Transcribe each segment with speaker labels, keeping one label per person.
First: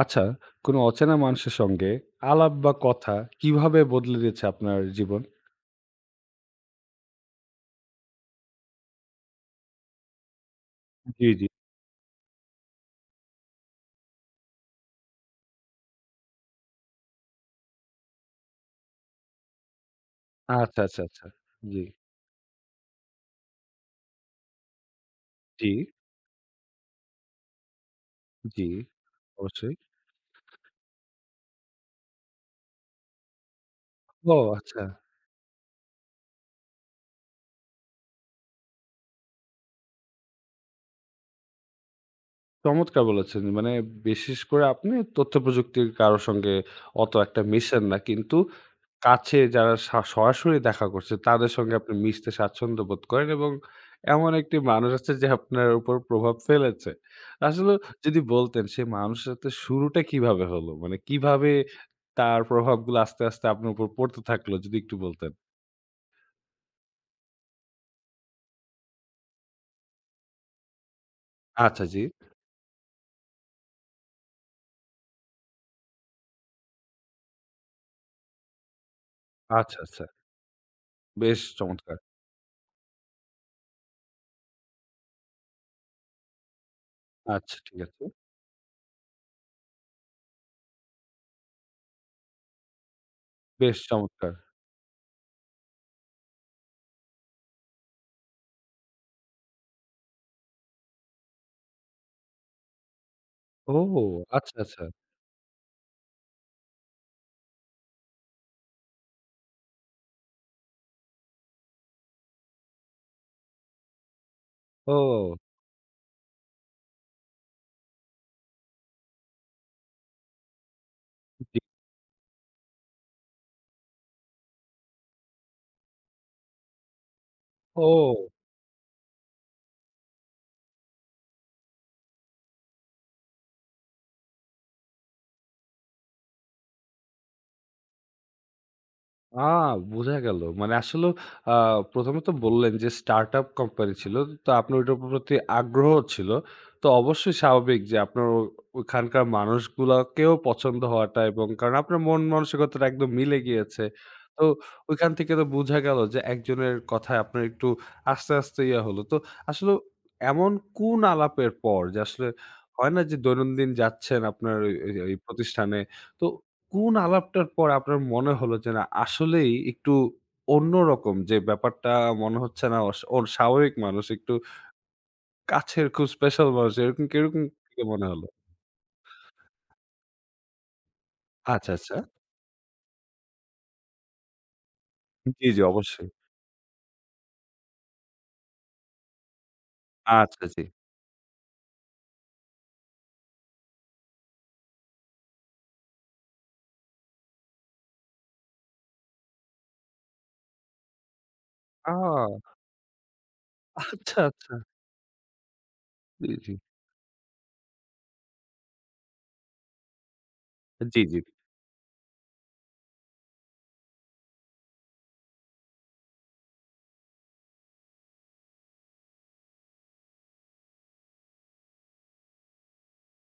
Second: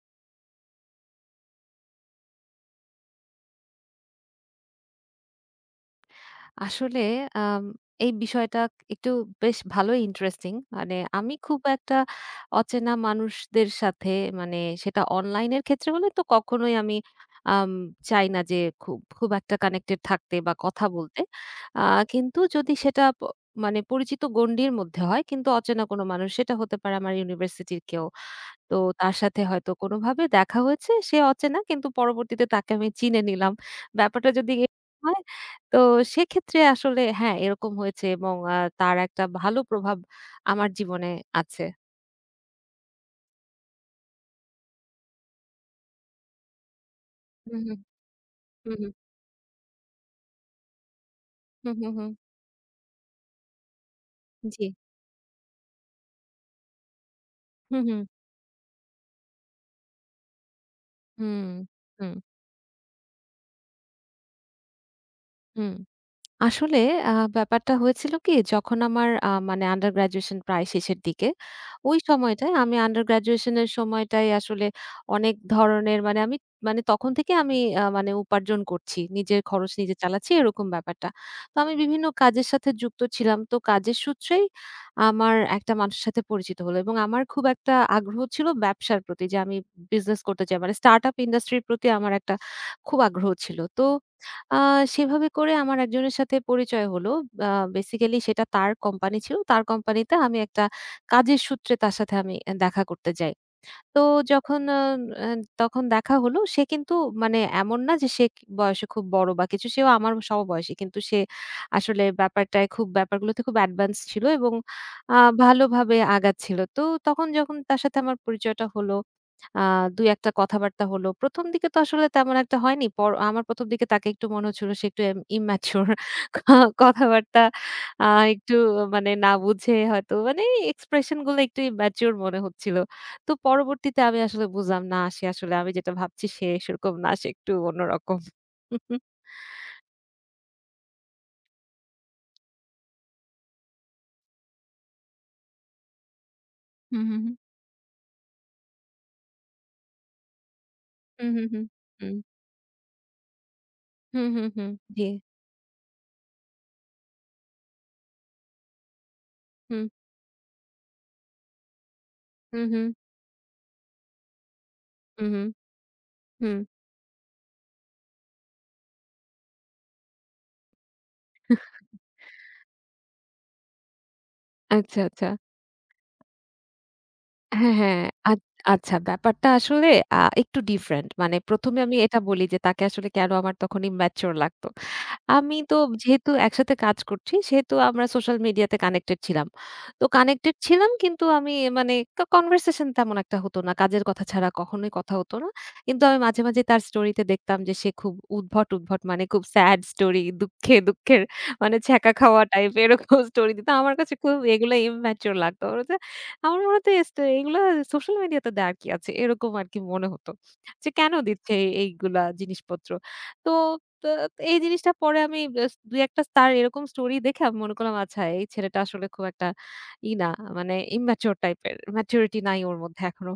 Speaker 1: আচ্ছা, কোনো অচেনা মানুষের সঙ্গে আলাপ বা কথা কিভাবে বদলে দিয়েছে আপনার জীবন?
Speaker 2: আসলে আম এই বিষয়টা একটু বেশ ভালোই ইন্টারেস্টিং। মানে
Speaker 1: জি,
Speaker 2: আমি
Speaker 1: জি।
Speaker 2: খুব একটা অচেনা মানুষদের সাথে মানে সেটা অনলাইনের ক্ষেত্রে হলে তো কখনোই আমি আম চাই না যে খুব, খুব একটা কানেক্টেড থাকতে বা
Speaker 1: আচ্ছা,
Speaker 2: কথা
Speaker 1: আচ্ছা,
Speaker 2: বলতে।
Speaker 1: আচ্ছা। জি,
Speaker 2: আ কিন্তু যদি সেটা মানে পরিচিত গণ্ডির মধ্যে হয়, কিন্তু
Speaker 1: জি,
Speaker 2: অচেনা কোনো মানুষ সেটা হতে পারে আমার ইউনিভার্সিটির কেউ।
Speaker 1: জি,
Speaker 2: তো তার সাথে হয়তো
Speaker 1: অবশ্যই।
Speaker 2: কোনোভাবে দেখা হয়েছে। সে অচেনা, কিন্তু পরবর্তীতে তাকে আমি চিনে নিলাম। ব্যাপারটা
Speaker 1: ও
Speaker 2: যদি
Speaker 1: আচ্ছা,
Speaker 2: এরকম হয় তো সেক্ষেত্রে আসলে হ্যাঁ, এরকম হয়েছে এবং তার একটা ভালো প্রভাব আমার জীবনে আছে।
Speaker 1: চমৎকার বলেছেন। মানে বিশেষ করে আপনি তথ্য প্রযুক্তির কারো সঙ্গে অত একটা
Speaker 2: হু, হু।
Speaker 1: মেশেন না। কিন্তু
Speaker 2: হু, হু।
Speaker 1: কাছে যারা সরাসরি দেখা করছে তাদের
Speaker 2: হু,
Speaker 1: সঙ্গে
Speaker 2: হু,
Speaker 1: আপনি
Speaker 2: হু।
Speaker 1: মিশতে স্বাচ্ছন্দ্য বোধ করেন এবং এমন একটি
Speaker 2: জি।
Speaker 1: মানুষ আছে যে আপনার উপর প্রভাব ফেলেছে। আসলে
Speaker 2: হু, হু।
Speaker 1: যদি বলতেন সেই মানুষের সাথে শুরুটা কিভাবে হলো? মানে
Speaker 2: হুম,
Speaker 1: কিভাবে
Speaker 2: হুম,
Speaker 1: তার প্রভাবগুলো আস্তে, আস্তে আপনার উপর পড়তে থাকলো যদি একটু বলতেন?
Speaker 2: হুম। আসলে আ ব্যাপারটা হয়েছিল কি? যখন আমার মানে আন্ডার গ্র্যাজুয়েশন প্রায় শেষের দিকে।
Speaker 1: আচ্ছা
Speaker 2: ওই
Speaker 1: জি।
Speaker 2: সময়টায় আমি আন্ডার গ্র্যাজুয়েশন এর সময়টায় আসলে অনেক ধরনের মানে আমি মানে তখন থেকে আমি মানে উপার্জন করছি। নিজের খরচ
Speaker 1: আচ্ছা,
Speaker 2: নিজে
Speaker 1: আচ্ছা।
Speaker 2: চালাচ্ছি এরকম ব্যাপারটা।
Speaker 1: বেশ
Speaker 2: তো আমি
Speaker 1: চমৎকার।
Speaker 2: বিভিন্ন কাজের সাথে যুক্ত ছিলাম। তো কাজের সূত্রেই আমার একটা মানুষের সাথে পরিচিত হলো এবং আমার খুব
Speaker 1: আচ্ছা
Speaker 2: একটা
Speaker 1: ঠিক আছে।
Speaker 2: আগ্রহ ছিল ব্যবসার প্রতি যে আমি বিজনেস করতে চাই। মানে স্টার্টআপ ইন্ডাস্ট্রির প্রতি আমার একটা খুব আগ্রহ ছিল।
Speaker 1: বেশ
Speaker 2: তো
Speaker 1: চমৎকার।
Speaker 2: আ সেভাবে করে আমার একজনের সাথে পরিচয় হলো। আ বেসিক্যালি সেটা তার কোম্পানি ছিল। তার কোম্পানিতে আমি একটা কাজের সূত্রে তার সাথে আমি দেখা করতে যাই।
Speaker 1: ও
Speaker 2: তো
Speaker 1: আচ্ছা,
Speaker 2: যখন আ
Speaker 1: আচ্ছা।
Speaker 2: আ তখন দেখা হলো, সে কিন্তু মানে এমন না যে সে বয়সে খুব বড় বা কিছু। সেও আমার সমবয়সী। কিন্তু সে আসলে ব্যাপারটায় খুব ব্যাপারগুলোতে খুব অ্যাডভান্স ছিল এবং আ
Speaker 1: ও
Speaker 2: ভালোভাবে আগাচ্ছিল। তো তখন যখন তার সাথে আমার পরিচয়টা হলো আ ২-১ টা কথাবার্তা হলো। ১ম
Speaker 1: জি।
Speaker 2: দিকে তো আসলে তেমন একটা হয়নি। আমার ১ম দিকে তাকে একটু মনে হচ্ছিল সে একটু immature। ক কথাবার্তা
Speaker 1: ও।
Speaker 2: আ একটু, মানে না বুঝে হয়তো মানে expression গুলো একটু immature মনে হচ্ছিল। তো পরবর্তীতে আমি আসলে বুঝলাম না, সে আসলে আমি যেটা ভাবছি সে সেরকম না, সে একটু অন্যরকম।
Speaker 1: আ বোঝা গেল। মানে আসলেও আ ১ম এ তো বললেন যে স্টার্টআপ কোম্পানি ছিল। তো আপনার ওইটার প্রতি আগ্রহ ছিল। তো
Speaker 2: হুম, হুম,
Speaker 1: অবশ্যই
Speaker 2: হুম।
Speaker 1: স্বাভাবিক যে আপনার ও ওখানকার মানুষগুলাকেও পছন্দ হওয়াটা এবং কারণ
Speaker 2: হুম,
Speaker 1: আপনার
Speaker 2: হুম, হুম,
Speaker 1: মন
Speaker 2: হুম,
Speaker 1: মানসিকতাটা একদম মিলে গিয়েছে।
Speaker 2: হুম,
Speaker 1: তো
Speaker 2: হুম, হুম, জি,
Speaker 1: ওইখান থেকে তো বোঝা গেল যে একজনের কথায় আপনার একটু আস্তে, আস্তে ইয়া হলো। তো আসলেও
Speaker 2: হুম,
Speaker 1: এমন কোন আলাপের পর যে আসলে
Speaker 2: হুম, হুম,
Speaker 1: হয় না যে দৈনন্দিন যাচ্ছেন আপনার ওই ওই ওই
Speaker 2: হুম, হুম,
Speaker 1: প্রতিষ্ঠানে তো
Speaker 2: হুম।
Speaker 1: কোন আলাপটার পর আপনার মনে হলো যে না আসলেই একটু অন্যরকম যে ব্যাপারটা মনে হচ্ছে না ওর স্বাভাবিক মানুষ একটু
Speaker 2: আচ্ছা, আচ্ছা।
Speaker 1: কাছের খুব স্পেশাল মানুষ এরকম কিরকম
Speaker 2: হ্যাঁ,
Speaker 1: থেকে
Speaker 2: হ্যাঁ।
Speaker 1: মনে হলো?
Speaker 2: আ আচ্ছা, ব্যাপারটা আসলে একটু ডিফারেন্ট। মানে
Speaker 1: আচ্ছা,
Speaker 2: ১ম এ
Speaker 1: আচ্ছা।
Speaker 2: আমি এটা বলি যে তাকে আসলে কেন আমার তখন immature লাগতো।
Speaker 1: জি,
Speaker 2: আমি
Speaker 1: জি
Speaker 2: তো
Speaker 1: অবশ্যই।
Speaker 2: যেহেতু একসাথে কাজ করছি, সেহেতু আমরা সোশ্যাল মিডিয়াতে কানেক্টেড ছিলাম। তো
Speaker 1: আচ্ছা,
Speaker 2: কানেক্টেড
Speaker 1: জি।
Speaker 2: ছিলাম কিন্তু আমি মানে কনভারসেশন তেমন একটা হতো না। কাজের কথা ছাড়া কখনোই কথা হতো না। কিন্তু আমি মাঝে, মাঝে তার স্টোরিতে দেখতাম যে সে খুব উদ্ভট, উদ্ভট মানে খুব স্যাড স্টোরি, দুঃখে, দুঃখের মানে
Speaker 1: আ
Speaker 2: ছ্যাঁকা খাওয়া টাইপ এরকম স্টোরি দিত। আমার কাছে
Speaker 1: আচ্ছা,
Speaker 2: খুব
Speaker 1: আচ্ছা।
Speaker 2: এগুলো ইম্যাচিউর লাগতো। আমার কাছে
Speaker 1: জি, জি।
Speaker 2: আমার মনে হতো, এগুলা সোশ্যাল মিডিয়াতে দেয়ার কি আছে? এরকম আরকি মনে হতো। যে
Speaker 1: জি,
Speaker 2: কেন
Speaker 1: জি।
Speaker 2: দিচ্ছে এইগুলা জিনিসপত্র? তো তো এই জিনিসটা পরে আমি ২-১ টা তার এরকম স্টোরি দেখে আমি মনে করলাম, আচ্ছা এই ছেলেটা আসলে খুব একটা ই না মানে immature টাইপের। Maturity নাই ওর মধ্যে এখনো।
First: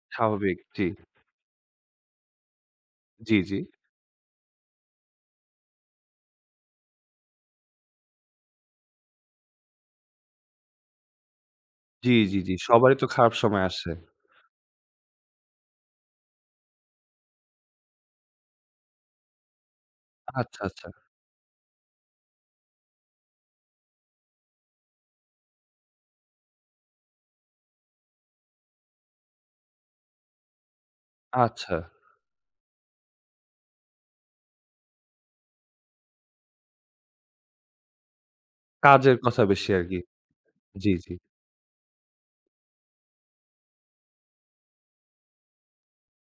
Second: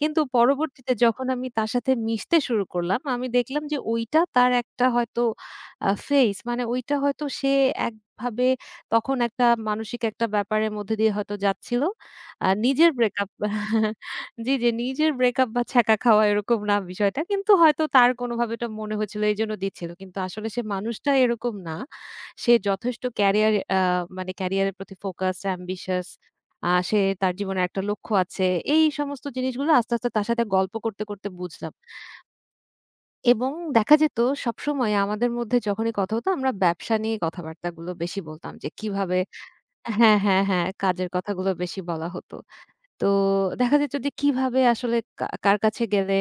Speaker 2: কিন্তু
Speaker 1: স্বাভাবিক। জি,
Speaker 2: পরবর্তীতে যখন আমি তার সাথে মিশতে শুরু করলাম, আমি
Speaker 1: জি, জি।
Speaker 2: দেখলাম যে ওইটা তার একটা হয়তো ফেইস, মানে ওইটা হয়তো সে একভাবে তখন একটা মানসিক একটা ব্যাপারের মধ্যে দিয়ে হয়তো যাচ্ছিল।
Speaker 1: জি, জি, জি।
Speaker 2: নিজের
Speaker 1: সবারই তো
Speaker 2: ব্রেকআপ।
Speaker 1: খারাপ সময় আসে।
Speaker 2: জি, জি। নিজের ব্রেকআপ বা ছ্যাঁকা খাওয়া এরকম না বিষয়টা। কিন্তু হয়তো তার কোনভাবে এটা মনে হয়েছিল এইজন্য দিচ্ছিল। কিন্তু আসলে
Speaker 1: আচ্ছা,
Speaker 2: সে
Speaker 1: আচ্ছা।
Speaker 2: মানুষটা এরকম না। সে যথেষ্ট ক্যারিয়ারের প্রতি ফোকাসড, অ্যাম্বিশিয়াস। সে, তার জীবনের একটা লক্ষ্য আছে। এই সমস্ত জিনিসগুলো আস্তে, আস্তে তার সাথে গল্প করতে, করতে বুঝলাম।
Speaker 1: আচ্ছা।
Speaker 2: এবং দেখা যেত সবসময় আমাদের মধ্যে যখনই কথা হতো আমরা ব্যবসা নিয়ে কথাবার্তাগুলো বেশি বলতাম যে
Speaker 1: কাজের
Speaker 2: কিভাবে।
Speaker 1: কথা বেশি আরকি।
Speaker 2: হ্যাঁ, হ্যাঁ, হ্যাঁ,
Speaker 1: জি,
Speaker 2: কাজের
Speaker 1: জি।
Speaker 2: কথাগুলো বেশি বলা হতো। তো দেখা যেত যে কিভাবে আসলে কার কাছে গেলে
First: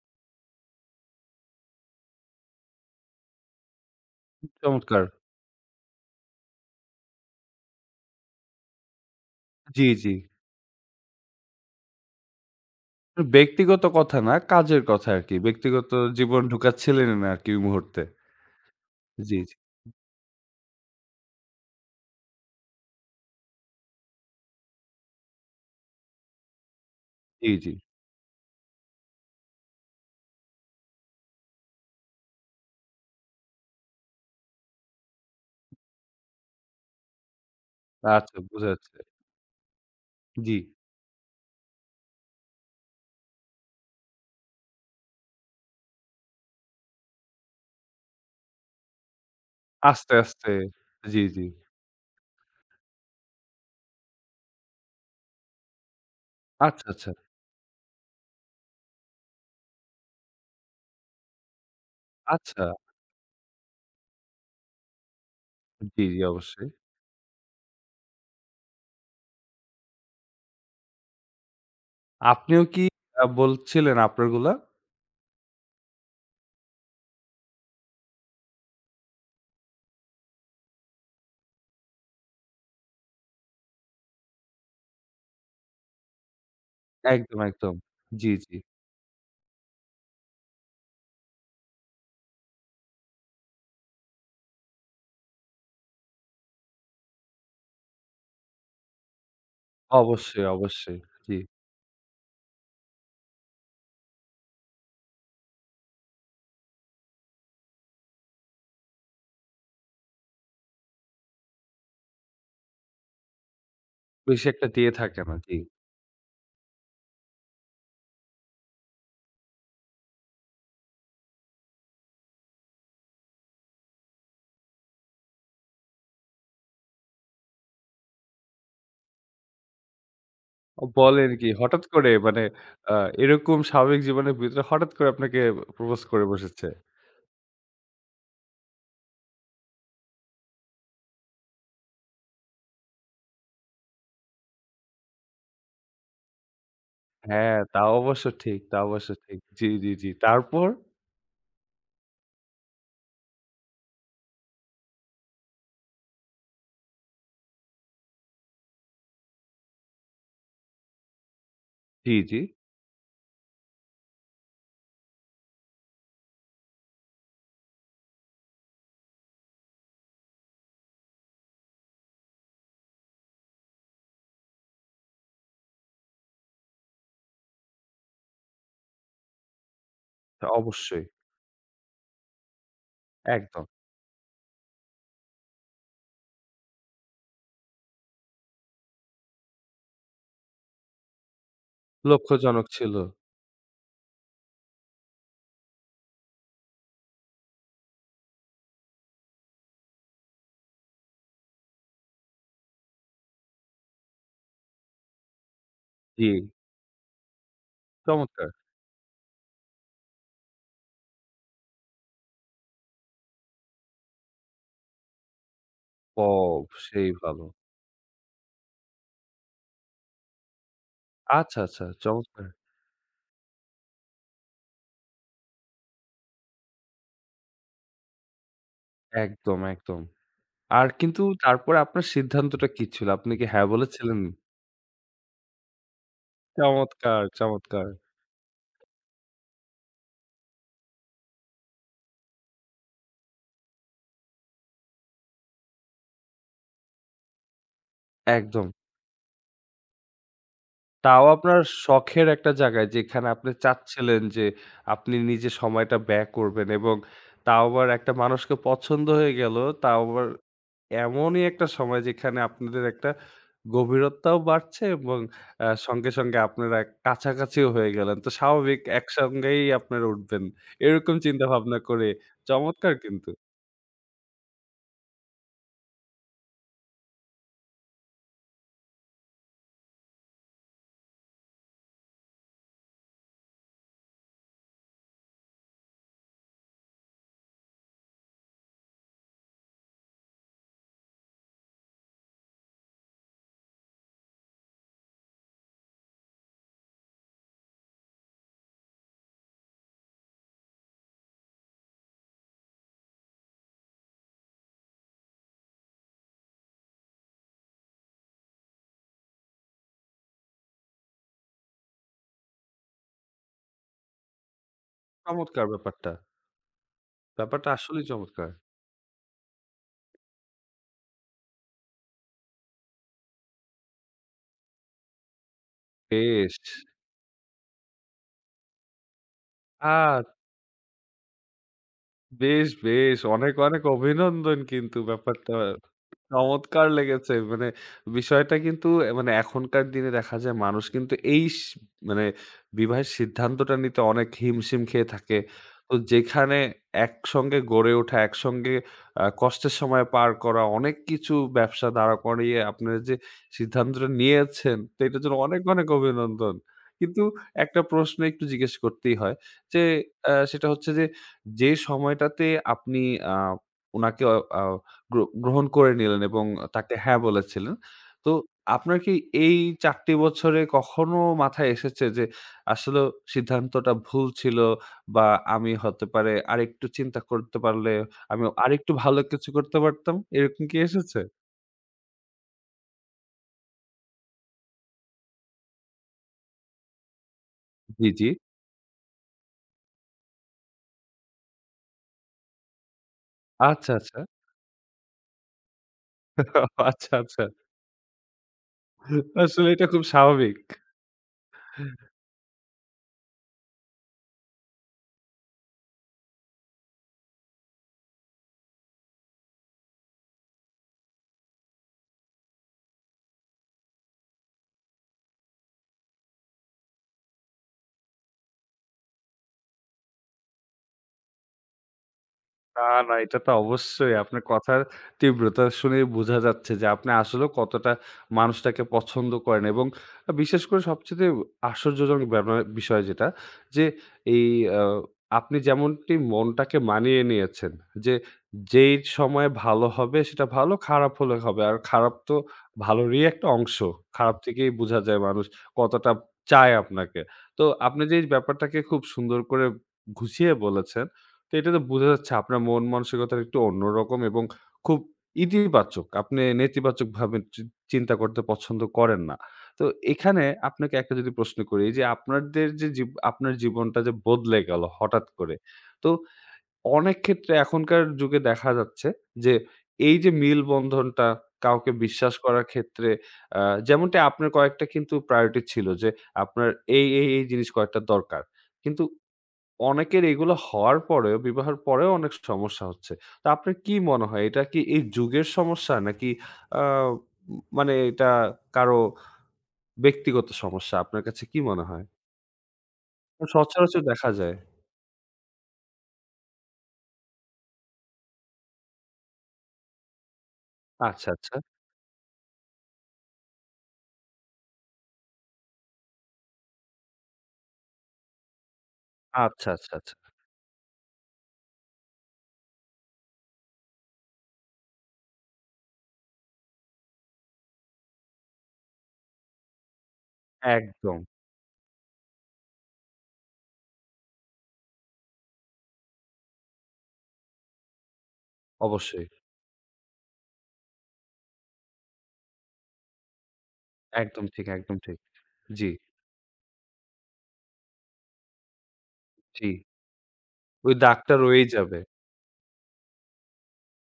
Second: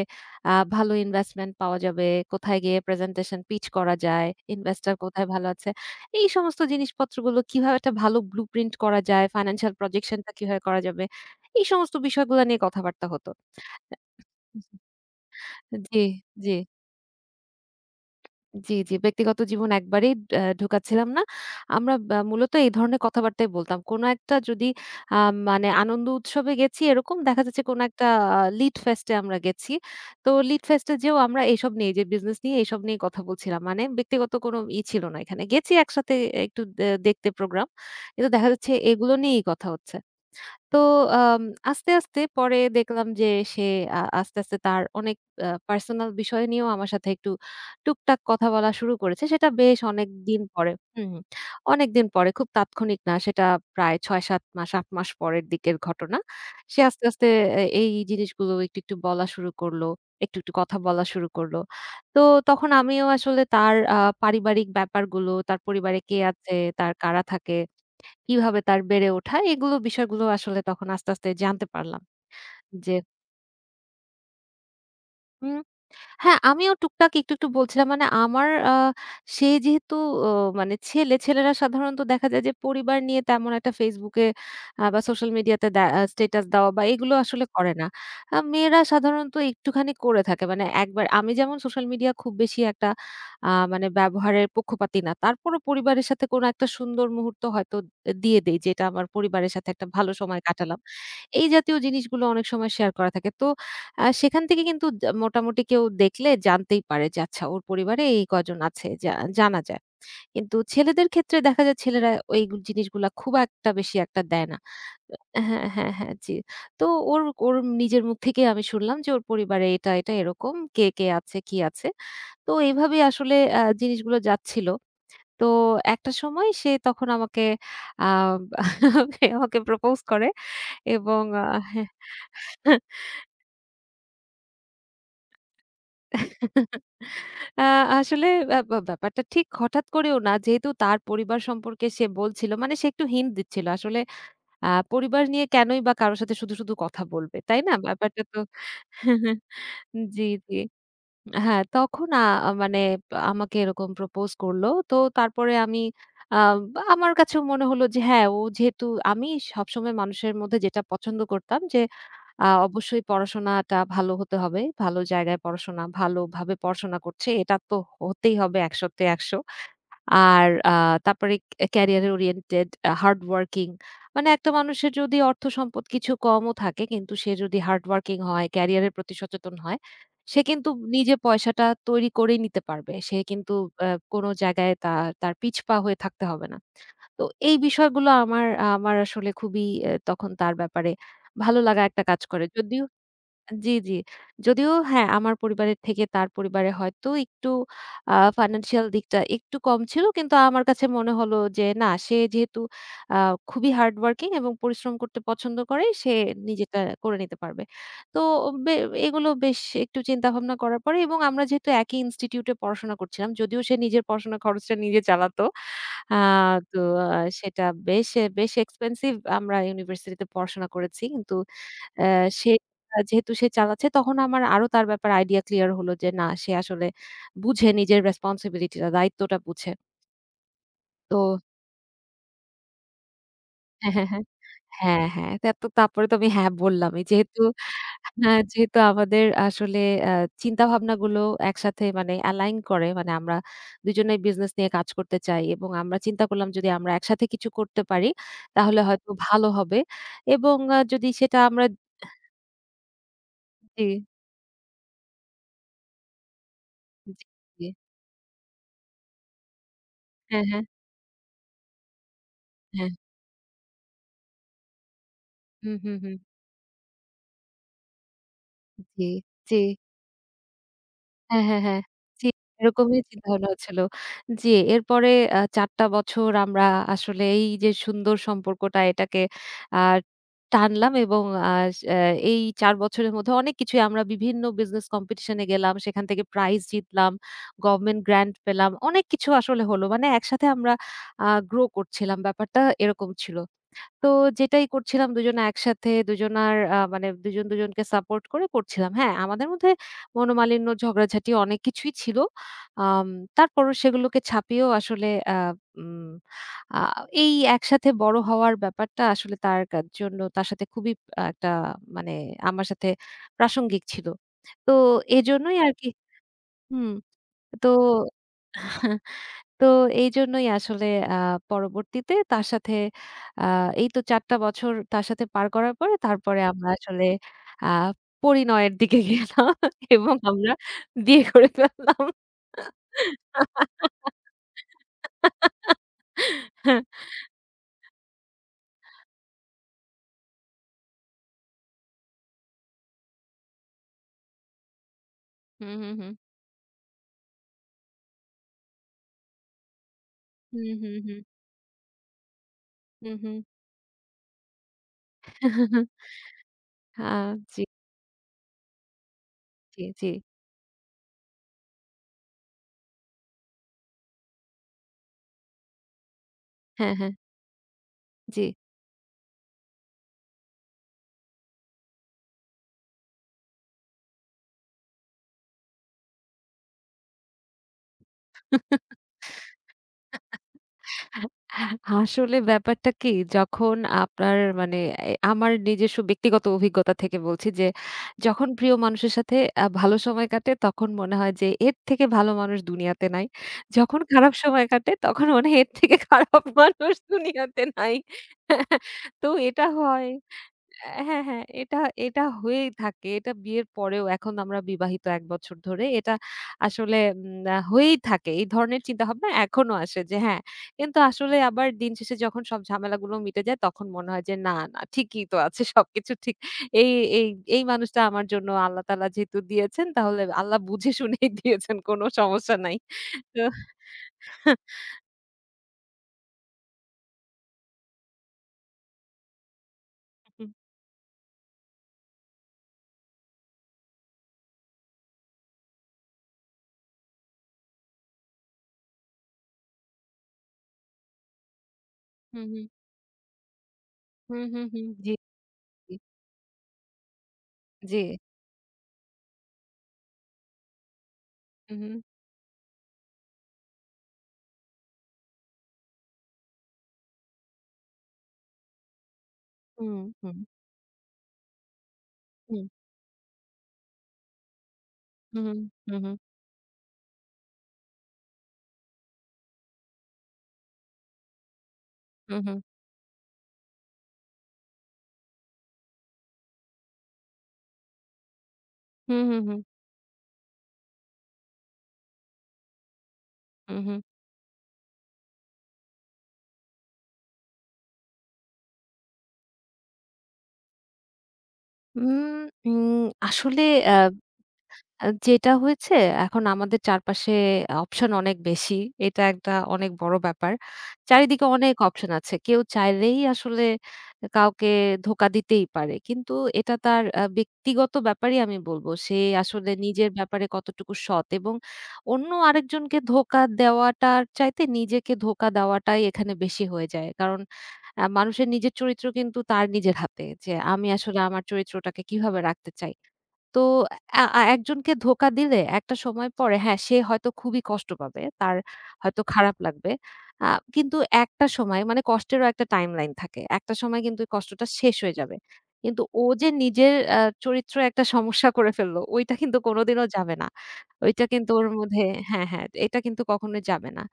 Speaker 2: ভালো ইনভেস্টমেন্ট পাওয়া যাবে, কোথায় গিয়ে প্রেজেন্টেশন পিচ করা যায়, ইনভেস্টর
Speaker 1: চমৎকার।
Speaker 2: কোথায় ভালো আছে। এই সমস্ত জিনিসপত্রগুলো কিভাবে একটা ভালো ব্লুপ্রিন্ট করা যায়, ফাইন্যান্সিয়াল
Speaker 1: জি, জি।
Speaker 2: প্রজেকশন টা কিভাবে করা যাবে। এই সমস্ত বিষয়গুলা নিয়ে কথাবার্তা হতো।
Speaker 1: ব্যক্তিগত কথা না, কাজের কথা আরকি। ব্যক্তিগত
Speaker 2: জি,
Speaker 1: জীবন
Speaker 2: জি।
Speaker 1: ঢুকাচ্ছিলেন না আরকি ওই মুহূর্তে।
Speaker 2: জি, জি।
Speaker 1: জি,
Speaker 2: ব্যক্তিগত
Speaker 1: জি,
Speaker 2: জীবন একবারেই ঢোকাচ্ছিলাম না। আমরা বা মূলত এই ধরনের কথাবার্তাই বলতাম। কোন একটা যদি আ মানে আনন্দ উৎসবে গেছি, এরকম দেখা
Speaker 1: জি,
Speaker 2: যাচ্ছে
Speaker 1: জি।
Speaker 2: কোন একটা লিড ফেস্ট এ আমরা গেছি। তো লিড ফেস্ট এ যেও আমরা এইসব নিয়ে, যে বিজনেস নিয়ে এইসব নিয়ে কথা বলছিলাম। মানে ব্যক্তিগত কোনো ছিল না এখানে। গেছি একসাথে একটু দেখতে প্রোগ্রাম। কিন্তু
Speaker 1: আচ্ছা
Speaker 2: দেখা
Speaker 1: বুঝা
Speaker 2: যাচ্ছে
Speaker 1: যাচ্ছে।
Speaker 2: এগুলো নিয়েই কথা হচ্ছে।
Speaker 1: জি।
Speaker 2: তো আম আস্তে, আস্তে পরে দেখলাম যে সে আস্তে, আস্তে তার অনেক পার্সোনাল বিষয় নিয়েও আমার সাথে একটু টুকটাক কথা বলা শুরু করেছে। সেটা বেশ
Speaker 1: আস্তে,
Speaker 2: অনেকদিন
Speaker 1: আস্তে।
Speaker 2: পরে। হুম, হুম।
Speaker 1: জি, জি।
Speaker 2: অনেকদিন পরে, খুব তাৎক্ষণিক না সেটা, প্রায় ৬-৭ মাস ৮ মাস পরের দিকের ঘটনা। সে
Speaker 1: আচ্ছা,
Speaker 2: আস্তে,
Speaker 1: আচ্ছা,
Speaker 2: আস্তে এই জিনিসগুলো একটু, একটু বলা শুরু করলো। একটু, একটু কথা বলা শুরু করলো। তো
Speaker 1: আচ্ছা।
Speaker 2: তখন আমিও আসলে তার পারিবারিক ব্যাপারগুলো, তার পরিবারে
Speaker 1: জি,
Speaker 2: কে
Speaker 1: জি
Speaker 2: আছে,
Speaker 1: অবশ্যই।
Speaker 2: তার কারা থাকে, কিভাবে তার বেড়ে ওঠা, এগুলো বিষয়গুলো আসলে তখন আস্তে, আস্তে জানতে পারলাম
Speaker 1: আপনিও কি
Speaker 2: যে।
Speaker 1: বলছিলেন আপনার গুলা?
Speaker 2: হুম। হ্যাঁ, আমিও টুকটাক একটু, একটু বলছিলাম। মানে আমার সে যেহেতু ও মানে ছেলে, ছেলেরা সাধারণত দেখা যায় যে পরিবার নিয়ে তেমন একটা Facebook এ বা সোশ্যাল মিডিয়াতে দে আ স্ট্যাটাস দেওয়া বা এগুলো
Speaker 1: একদম,
Speaker 2: আসলে করে
Speaker 1: একদম।
Speaker 2: না।
Speaker 1: জি, জি।
Speaker 2: মেয়েরা সাধারণত একটুখানি করে থাকে। মানে একবার আমি যেমন সোশ্যাল মিডিয়া খুব বেশি একটা মানে ব্যবহারের পক্ষপাতী না। তারপরও পরিবারের সাথে কোনো একটা সুন্দর মুহূর্ত হয়তো দিয়ে দেই যে, এটা আমার পরিবারের সাথে একটা ভালো সময়
Speaker 1: অবশ্যই,
Speaker 2: কাটালাম।
Speaker 1: অবশ্যই। জি।
Speaker 2: এই জাতীয় জিনিসগুলো অনেক সময় শেয়ার করা থাকে। তো সেখান থেকে কিন্তু মোটামুটি কেউ দেখলে জানতেই পারে যে আচ্ছা, ওর পরিবারে এই কজন আছে, জানা যায়। কিন্তু ছেলেদের ক্ষেত্রে দেখা যায় ছেলেরা ওই জিনিসগুলা খুব একটা বেশি একটা
Speaker 1: বেশি
Speaker 2: দেয় না।
Speaker 1: একটা দিয়ে থাকে না। জি।
Speaker 2: হ্যাঁ, হ্যাঁ, হ্যাঁ, জি। তো ওর ওর নিজের মুখ থেকেই আমি শুনলাম যে ওর পরিবারে এটা, এটা এরকম কে, কে আছে, কি আছে। তো এভাবেই আসলে জিনিসগুলো যাচ্ছিল। তো একটা সময় সে তখন আমাকে আ আমাকে প্রপোজ করে
Speaker 1: অ
Speaker 2: এবং
Speaker 1: বলেন কি? হঠাৎ
Speaker 2: হ্যাঁ।
Speaker 1: করে মানে আ এরকম স্বাভাবিক জীবনের ভিতরে হঠাৎ করে আপনাকে প্রপোজ করে বসেছে?
Speaker 2: আ আসলে ব্যা ব্যা ব্যাপারটা ঠিক হঠাৎ করেও না। যেহেতু তার পরিবার সম্পর্কে সে বলছিল মানে সে একটু হিন্ট দিচ্ছিল। আসলে পরিবার নিয়ে কেনই বা কারো সাথে শুধু, শুধু কথা বলবে।
Speaker 1: হ্যাঁ,
Speaker 2: তাই না?
Speaker 1: তা
Speaker 2: ব্যাপারটা
Speaker 1: অবশ্য
Speaker 2: তো
Speaker 1: ঠিক, তা অবশ্য ঠিক। জি, জি, জি।
Speaker 2: জি, জি।
Speaker 1: তারপর?
Speaker 2: হ্যাঁ, তখন মানে আমাকে এরকম প্রপোজ করল। তো তারপরে আমি আ আমার কাছেও মনে হলো যে হ্যাঁ, ও যেহেতু, আমি সবসময় মানুষের মধ্যে যেটা পছন্দ করতাম যে
Speaker 1: জি, জি।
Speaker 2: অবশ্যই পড়াশোনাটা ভালো হতে হবে। ভালো জায়গায় পড়াশোনা, ভালোভাবে পড়াশোনা করছে। এটা তো হতেই হবে ১০০ তে ১০০। আর তারপরে ক্যারিয়ার ওরিয়েন্টেড, হার্ড ওয়ার্কিং। মানে একটা মানুষের যদি অর্থ সম্পদ কিছু কমও থাকে কিন্তু সে যদি হার্ড ওয়ার্কিং হয়, ক্যারিয়ারের প্রতি সচেতন হয়, সে
Speaker 1: তা
Speaker 2: কিন্তু
Speaker 1: অবশ্যই।
Speaker 2: নিজে পয়সাটা তৈরি করেই নিতে পারবে। সে কিন্তু
Speaker 1: একদম।
Speaker 2: আ কোনো জায়গায় তার পিছপা হয়ে থাকতে হবে না। তো এই বিষয়গুলো, আমার আমার আসলে খুবই তখন তার ব্যাপারে ভালো লাগা একটা কাজ করে।
Speaker 1: লক্ষ্যজনক
Speaker 2: যদিও
Speaker 1: ছিল।
Speaker 2: জি, জি। যদিও হ্যাঁ, আমার পরিবারের থেকে তার পরিবারে হয়তো একটু ফাইন্যান্সিয়াল দিকটা একটু কম ছিল। কিন্তু আমার কাছে মনে হলো যে না, সে যেহেতু আ খুবই হার্ড ওয়ার্কিং এবং পরিশ্রম করতে পছন্দ করে, সে
Speaker 1: জি,
Speaker 2: নিজেটা করে নিতে পারবে। তো
Speaker 1: চমৎকার।
Speaker 2: বে এগুলো বেশ একটু চিন্তাভাবনা করার পরে, এবং আমরা যেহেতু একই ইনস্টিটিউটে পড়াশোনা করছিলাম, যদিও সে নিজের পড়াশোনার খরচটা নিজে চালাতো। আ
Speaker 1: ও
Speaker 2: তো
Speaker 1: সেই ভালো।
Speaker 2: সেটা বেশ, বেশ এক্সপেনসিভ আমরা ইউনিভার্সিটিতে পড়াশোনা করেছি। কিন্তু
Speaker 1: আচ্ছা, আচ্ছা
Speaker 2: অ্যা
Speaker 1: চমৎকার।
Speaker 2: সে যেহেতু সে চালাচ্ছে, তখন আমার আরো তার ব্যাপারে আইডিয়া ক্লিয়ার হলো যে না, সে আসলে বুঝে নিজের রেসপনসিবিলিটি টা, দায়িত্বটা
Speaker 1: একদম,
Speaker 2: বুঝে।
Speaker 1: একদম। আর
Speaker 2: তো
Speaker 1: কিন্তু তারপরে আপনার সিদ্ধান্তটা কি ছিল? আপনি কি হ্যাঁ
Speaker 2: হ্যাঁ, হ্যাঁ,
Speaker 1: বলেছিলেন?
Speaker 2: হ্যাঁ। হ্যাঁ, হ্যাঁ। তা তো তারপরে তো আমি হ্যাঁ বললামই।
Speaker 1: চমৎকার,
Speaker 2: যেহেতু
Speaker 1: চমৎকার।
Speaker 2: হ্যাঁ, যেহেতু আমাদের আসলে আ চিন্তাভাবনাগুলো একসাথে মানে অ্যালাইন করে, মানে আমরা দুজনেই বিজনেস নিয়ে কাজ করতে চাই এবং আমরা চিন্তা করলাম যদি আমরা একসাথে কিছু করতে পারি
Speaker 1: একদম।
Speaker 2: তাহলে হয়তো ভালো হবে এবং যদি
Speaker 1: তাও
Speaker 2: সেটা
Speaker 1: আপনার
Speaker 2: আমরা।
Speaker 1: শখের একটা জায়গায় যেখানে আপনি
Speaker 2: জি,
Speaker 1: চাচ্ছিলেন যে আপনি নিজে সময়টা ব্যয় করবেন এবং
Speaker 2: জি,
Speaker 1: তাও
Speaker 2: জি।
Speaker 1: আবার একটা মানুষকে পছন্দ হয়ে গেল। তাও আবার
Speaker 2: হ্যাঁ, হ্যাঁ,
Speaker 1: এমনই একটা সময় যেখানে আপনাদের
Speaker 2: হ্যাঁ।
Speaker 1: একটা গভীরতাও বাড়ছে এবং
Speaker 2: হুম, হুম,
Speaker 1: সঙ্গে,
Speaker 2: হুম।
Speaker 1: সঙ্গে আপনারা কাছাকাছিও হয়ে গেলেন। তো স্বাভাবিক
Speaker 2: জি, জি।
Speaker 1: একসঙ্গেই আপনারা উঠবেন। এরকম
Speaker 2: হ্যাঁ, হ্যাঁ,
Speaker 1: চিন্তাভাবনা
Speaker 2: হ্যাঁ।
Speaker 1: করে
Speaker 2: জি,
Speaker 1: চমৎকার
Speaker 2: এরকমই
Speaker 1: কিন্তু।
Speaker 2: চিন্তাভাবনা ছিল। জি, এরপরে ৪ টা বছর আমরা আসলে এই যে সুন্দর সম্পর্কটা, এটাকে আ টানলাম এবং আ আ এই ৪ বছরের মধ্যে অনেক কিছুই, আমরা বিভিন্ন বিজনেস কম্পিটিশন এ গেলাম। সেখান থেকে প্রাইজ জিতলাম, গভর্নমেন্ট গ্রান্ট পেলাম। অনেক কিছু আসলে হলো। মানে একসাথে আমরা গ্রো করছিলাম। ব্যাপারটা এরকম ছিল। তো যেটাই করছিলাম দুজনে একসাথে, দুজনার আ মানে দুজন দুজনকে সাপোর্ট করে করছিলাম। হ্যাঁ, আমাদের মধ্যে মনোমালিন্য, ঝগড়াঝাটি অনেক কিছুই ছিল। আম তারপরও সেগুলোকে ছাপিয়েও আসলে আ উম আ এই একসাথে বড় হওয়ার ব্যাপারটা আসলে তার জন্য তার সাথে খুবই একটা মানে আমার সাথে প্রাসঙ্গিক ছিল। তো এজন্যই
Speaker 1: চমৎকার
Speaker 2: আরকি।
Speaker 1: ব্যাপারটা।
Speaker 2: হুম, তো
Speaker 1: ব্যাপারটা আসলেই চমৎকার।
Speaker 2: তো এইজন্যই আসলে আ পরবর্তীতে তার সাথে আ এই তো ৪ টা বছর তার সাথে পার করার পরে তারপরে
Speaker 1: বেশ!
Speaker 2: আমরা আসলে আ পরিণয়ের দিকে গেলাম
Speaker 1: আ
Speaker 2: এবং আমরা বিয়ে করে ফেললাম।
Speaker 1: বেশ, বেশ। অনেক, অনেক অভিনন্দন কিন্তু ব্যাপারটা। চমৎকার লেগেছে। মানে বিষয়টা কিন্তু মানে এখনকার দিনে দেখা যায় মানুষ কিন্তু এই মানে বিবাহের সিদ্ধান্তটা নিতে অনেক হিমশিম খেয়ে থাকে।
Speaker 2: হুম, হুম,
Speaker 1: তো
Speaker 2: হুম।
Speaker 1: যেখানে একসঙ্গে গড়ে ওঠা, একসঙ্গে কষ্টের সময় পার করা,
Speaker 2: হুম,
Speaker 1: অনেক
Speaker 2: হুম, হুম।
Speaker 1: কিছু ব্যবসা দাঁড়া করিয়ে আপনারা যে
Speaker 2: হুম, হুম।
Speaker 1: সিদ্ধান্তটা নিয়েছেন, তো এটার জন্য অনেক, অনেক অভিনন্দন।
Speaker 2: আ
Speaker 1: কিন্তু
Speaker 2: জি,
Speaker 1: একটা প্রশ্ন একটু জিজ্ঞেস করতেই হয় যে,
Speaker 2: জি, জি।
Speaker 1: সেটা হচ্ছে যে, যে সময়টাতে আপনি আ উনাকে অ আ গ্র গ্রহণ করে নিলেন এবং তাকে
Speaker 2: হ্যাঁ, হ্যাঁ।
Speaker 1: হ্যাঁ বলেছিলেন। তো
Speaker 2: জি।
Speaker 1: আপনার কি এই ৪ টি বছরে কখনো মাথায় এসেছে যে আসলে সিদ্ধান্তটা ভুল ছিল বা আমি হতে পারে আরেকটু চিন্তা করতে পারলে আমি আরেকটু ভালো কিছু করতে পারতাম? এরকম কি এসেছে?
Speaker 2: আসলে ব্যাপারটা কি, যখন আপনার মানে আমার নিজস্ব ব্যক্তিগত অভিজ্ঞতা থেকে বলছি যে,
Speaker 1: জি, জি।
Speaker 2: যখন প্রিয় মানুষের সাথে ভালো সময় কাটে তখন মনে হয় যে এর থেকে ভালো মানুষ দুনিয়াতে নাই।
Speaker 1: আচ্ছা,
Speaker 2: যখন
Speaker 1: আচ্ছা।
Speaker 2: খারাপ সময় কাটে তখন মনে হয় এর থেকে খারাপ মানুষ
Speaker 1: আচ্ছা, আচ্ছা।
Speaker 2: দুনিয়াতে নাই। তো এটা
Speaker 1: আসলে এটা খুব
Speaker 2: হয়।
Speaker 1: স্বাভাবিক।
Speaker 2: হ্যাঁ, হ্যাঁ। এটা এটা হয়েই থাকে। এটা বিয়ের পরেও এখন আমরা বিবাহিত ১ বছর ধরে। এটা আসলে উম আ হয়েই থাকে। এই ধরনের চিন্তাভাবনা এখনো আসে যে হ্যাঁ, কিন্তু আসলে আবার দিন শেষে যখন সব ঝামেলাগুলো মিটে যায় তখন মনে হয় যে না, না, ঠিকই তো আছে, সবকিছু ঠিক। এই এই এই মানুষটা আমার জন্য আল্লাহ তাআলা যেহেতু দিয়েছেন, তাহলে আল্লাহ বুঝে শুনেই দিয়েছেন, কোনো সমস্যা নাই।
Speaker 1: না, না এটা
Speaker 2: তো
Speaker 1: তো অবশ্যই। আপনার কথার তীব্রতা শুনেই বোঝা যাচ্ছে যে আপনি আসলেও কতটা মানুষটাকে পছন্দ করেন এবং
Speaker 2: হু,
Speaker 1: বিশেষ করে সবচাইতে আশ্চর্যজনক ব্যাপার বিষয় যেটা যে এই আ আপনি যেমনটি মনটাকে মানিয়ে নিয়েছেন যে, যেই সময় ভালো হবে সেটা ভালো, খারাপ হলে হবে। আর খারাপ তো
Speaker 2: হু,
Speaker 1: ভালোরই একটা অংশ। খারাপ
Speaker 2: হু, হু,
Speaker 1: থেকেই
Speaker 2: হু,
Speaker 1: বোঝা
Speaker 2: জি,
Speaker 1: যায় মানুষ
Speaker 2: জি,
Speaker 1: কতটা চায় আপনাকে। তো
Speaker 2: জি।
Speaker 1: আপনি যে এই ব্যাপারটাকে খুব সুন্দর করে গুছিয়ে বলেছেন তো এটা
Speaker 2: হু,
Speaker 1: তো
Speaker 2: হু,
Speaker 1: বোঝা যাচ্ছে আপনার মন মানসিকতা একটু অন্যরকম এবং খুব ইতিবাচক। আপনি নেতিবাচকভাবে চিন্তা করতে পছন্দ করেন না। তো
Speaker 2: হুম, হুম,
Speaker 1: এখানে আপনাকে একটা যদি প্রশ্ন করি এই যে
Speaker 2: হুম,
Speaker 1: আপনাদের যে আপনার জীবনটা যে বদলে গেল হঠাৎ
Speaker 2: হুম,
Speaker 1: করে।
Speaker 2: হুম,
Speaker 1: তো
Speaker 2: হুম,
Speaker 1: অনেক ক্ষেত্রে এখনকার যুগে দেখা যাচ্ছে যে এই যে মেলবন্ধনটা কাউকে বিশ্বাস
Speaker 2: হুম, হুম।
Speaker 1: করার ক্ষেত্রে আ যেমনটি আপনার কয়েকটা কিন্তু প্রায়োরিটি ছিল যে আপনার এই জিনিস কয়েকটা দরকার। কিন্তু
Speaker 2: হুম, হুম, হুম,
Speaker 1: অনেকের এগুলো হওয়ার পরেও, বিবাহের পরেও অনেক সমস্যা হচ্ছে। তো আপনার
Speaker 2: হুম,
Speaker 1: কি
Speaker 2: হুম।
Speaker 1: মনে হয় এটা কি এই যুগের সমস্যা? নাকি আ উম মানে এটা কারো ব্যক্তিগত সমস্যা? আপনার কাছে কি মনে হয়?
Speaker 2: উম উম আসলে আ
Speaker 1: সচরাচর দেখা যায়।
Speaker 2: আ যেটা হয়েছে, এখন আমাদের চারপাশে অপশন অনেক বেশি। এটা একটা অনেক বড় ব্যাপার।
Speaker 1: আচ্ছা,
Speaker 2: চারিদিকে
Speaker 1: আচ্ছা।
Speaker 2: অনেক অপশন আছে। কেউ চাইলেই আসলে কাউকে ধোকা দিতেই পারে। কিন্তু এটা তার ব্যক্তিগত ব্যাপারই আমি বলব। সে
Speaker 1: আচ্ছা,
Speaker 2: আসলে
Speaker 1: আচ্ছা,
Speaker 2: নিজের
Speaker 1: আচ্ছা।
Speaker 2: ব্যাপারে কতটুকু সৎ, এবং অন্য আরেকজনকে ধোকা দেওয়াটার চাইতে নিজেকে ধোকা দেওয়াটাই এখানে বেশি হয়ে যায়। কারণ মানুষের নিজের চরিত্র কিন্তু তার নিজের হাতে, যে আমি
Speaker 1: একদম।
Speaker 2: আসলে আমার চরিত্রটাকে কিভাবে রাখতে চাই। তো আ আ একজনকে ধোকা দিলে একটা সময় পরে হ্যাঁ, সে হয়তো খুবই কষ্ট পাবে। তার হয়তো
Speaker 1: অবশ্যই।
Speaker 2: খারাপ লাগবে। আ কিন্তু একটা সময় মানে কষ্টেরও একটা টাইমলাইন থাকে। একটা সময় কিন্তু ওই
Speaker 1: একদম ঠিক,
Speaker 2: কষ্টটা শেষ
Speaker 1: একদম
Speaker 2: হয়ে
Speaker 1: ঠিক।
Speaker 2: যাবে।
Speaker 1: জি,
Speaker 2: কিন্তু ও যে নিজের চরিত্রে একটা সমস্যা করে ফেললো, ওইটা কিন্তু
Speaker 1: জি।
Speaker 2: কোনোদিনও যাবে না।
Speaker 1: ওই
Speaker 2: ওইটা
Speaker 1: দাগটা
Speaker 2: কিন্তু ওর
Speaker 1: রয়েই যাবে।
Speaker 2: মধ্যে হ্যাঁ, হ্যাঁ, এটা কিন্তু কখনোই যাবে না।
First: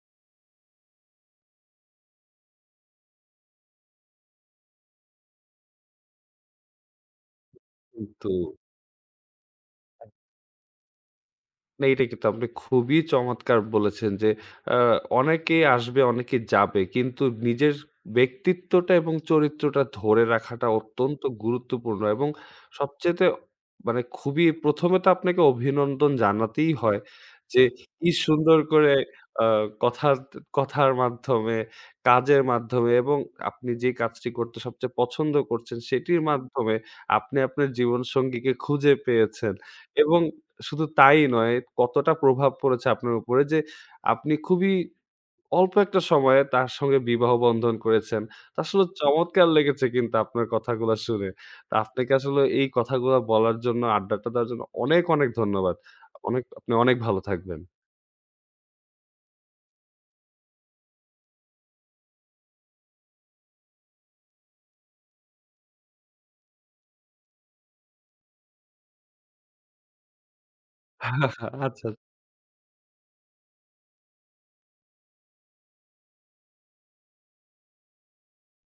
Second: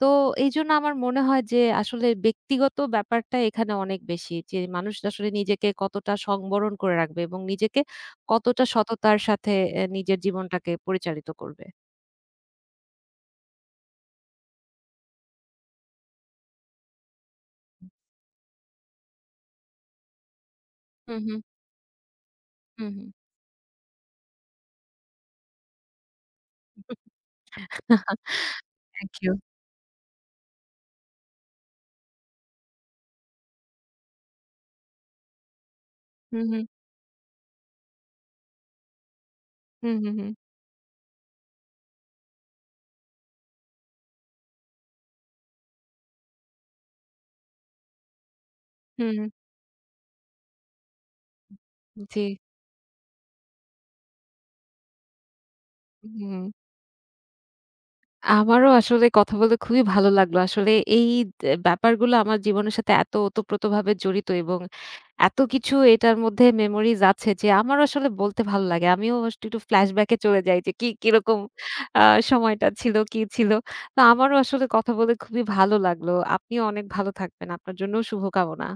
Speaker 2: তো এইজন্য আমার মনে হয় যে আসলে ব্যক্তিগত ব্যাপারটা এখানে অনেক বেশি। যে মানুষ আসলে নিজেকে কতটা সংবরণ করে রাখবে এবং নিজেকে
Speaker 1: কিন্তু
Speaker 2: কতটা সততার সাথে নিজের জীবনটাকে পরিচালিত করবে।
Speaker 1: না, এটা কিন্তু আপনি খুবই চমৎকার বলেছেন যে আ অনেকে আসবে, অনেকে যাবে। কিন্তু নিজের ব্যক্তিত্বটা এবং চরিত্রটা ধরে রাখাটা
Speaker 2: হুম,
Speaker 1: অত্যন্ত
Speaker 2: হুম,
Speaker 1: গুরুত্বপূর্ণ এবং
Speaker 2: হুম, হুম।
Speaker 1: সবচাইতে মানে খুবই ১ম এ তো আপনাকে অভিনন্দন জানাতেই হয় যে কি সুন্দর করে
Speaker 2: থ্যাংক ইউ।
Speaker 1: আ কথার কথার মাধ্যমে, কাজের মাধ্যমে এবং আপনি যে কাজটি করতে সবচেয়ে পছন্দ করছেন সেটির
Speaker 2: হুম, হুম,
Speaker 1: মাধ্যমে আপনি আপনার জীবনসঙ্গীকে খুঁজে পেয়েছেন
Speaker 2: হুম,
Speaker 1: এবং
Speaker 2: হুম,
Speaker 1: শুধু তাই নয়, কতটা প্রভাব পড়েছে আপনার উপরে যে আপনি খুবই অল্প একটা সময়ে তার সঙ্গে বিবাহ বন্ধন করেছেন। তো আসলে
Speaker 2: হুম, হুম,
Speaker 1: চমৎকার লেগেছে কিন্তু আপনার কথাগুলা শুনে। তো আপনাকে
Speaker 2: জি,
Speaker 1: আসলে এই কথাগুলা বলার জন্য, আড্ডাটা দেওয়ার জন্য অনেক, অনেক ধন্যবাদ। অনেক
Speaker 2: হুম।
Speaker 1: আপনি অনেক ভালো থাকবেন।
Speaker 2: আমারও আসলে কথা বলতে খুবই ভালো লাগলো। আসলে এই ব্যাপারগুলো আমার জীবনের সাথে এত ওতপ্রোতভাবে জড়িত এবং এত কিছু এটার মধ্যে মেমোরিজ আছে যে আমার আসলে বলতে ভালো লাগে। আমিও আসলে একটু ফ্ল্যাশব্যাক এ চলে যাই যে কিরকম
Speaker 1: আচ্ছা।
Speaker 2: আ সময়টা ছিল, কি ছিল। তো আমারও আসলে কথা বলে খুবই ভালো লাগলো। আপনিও অনেক ভালো থাকবেন। আপনার জন্যও শুভকামনা।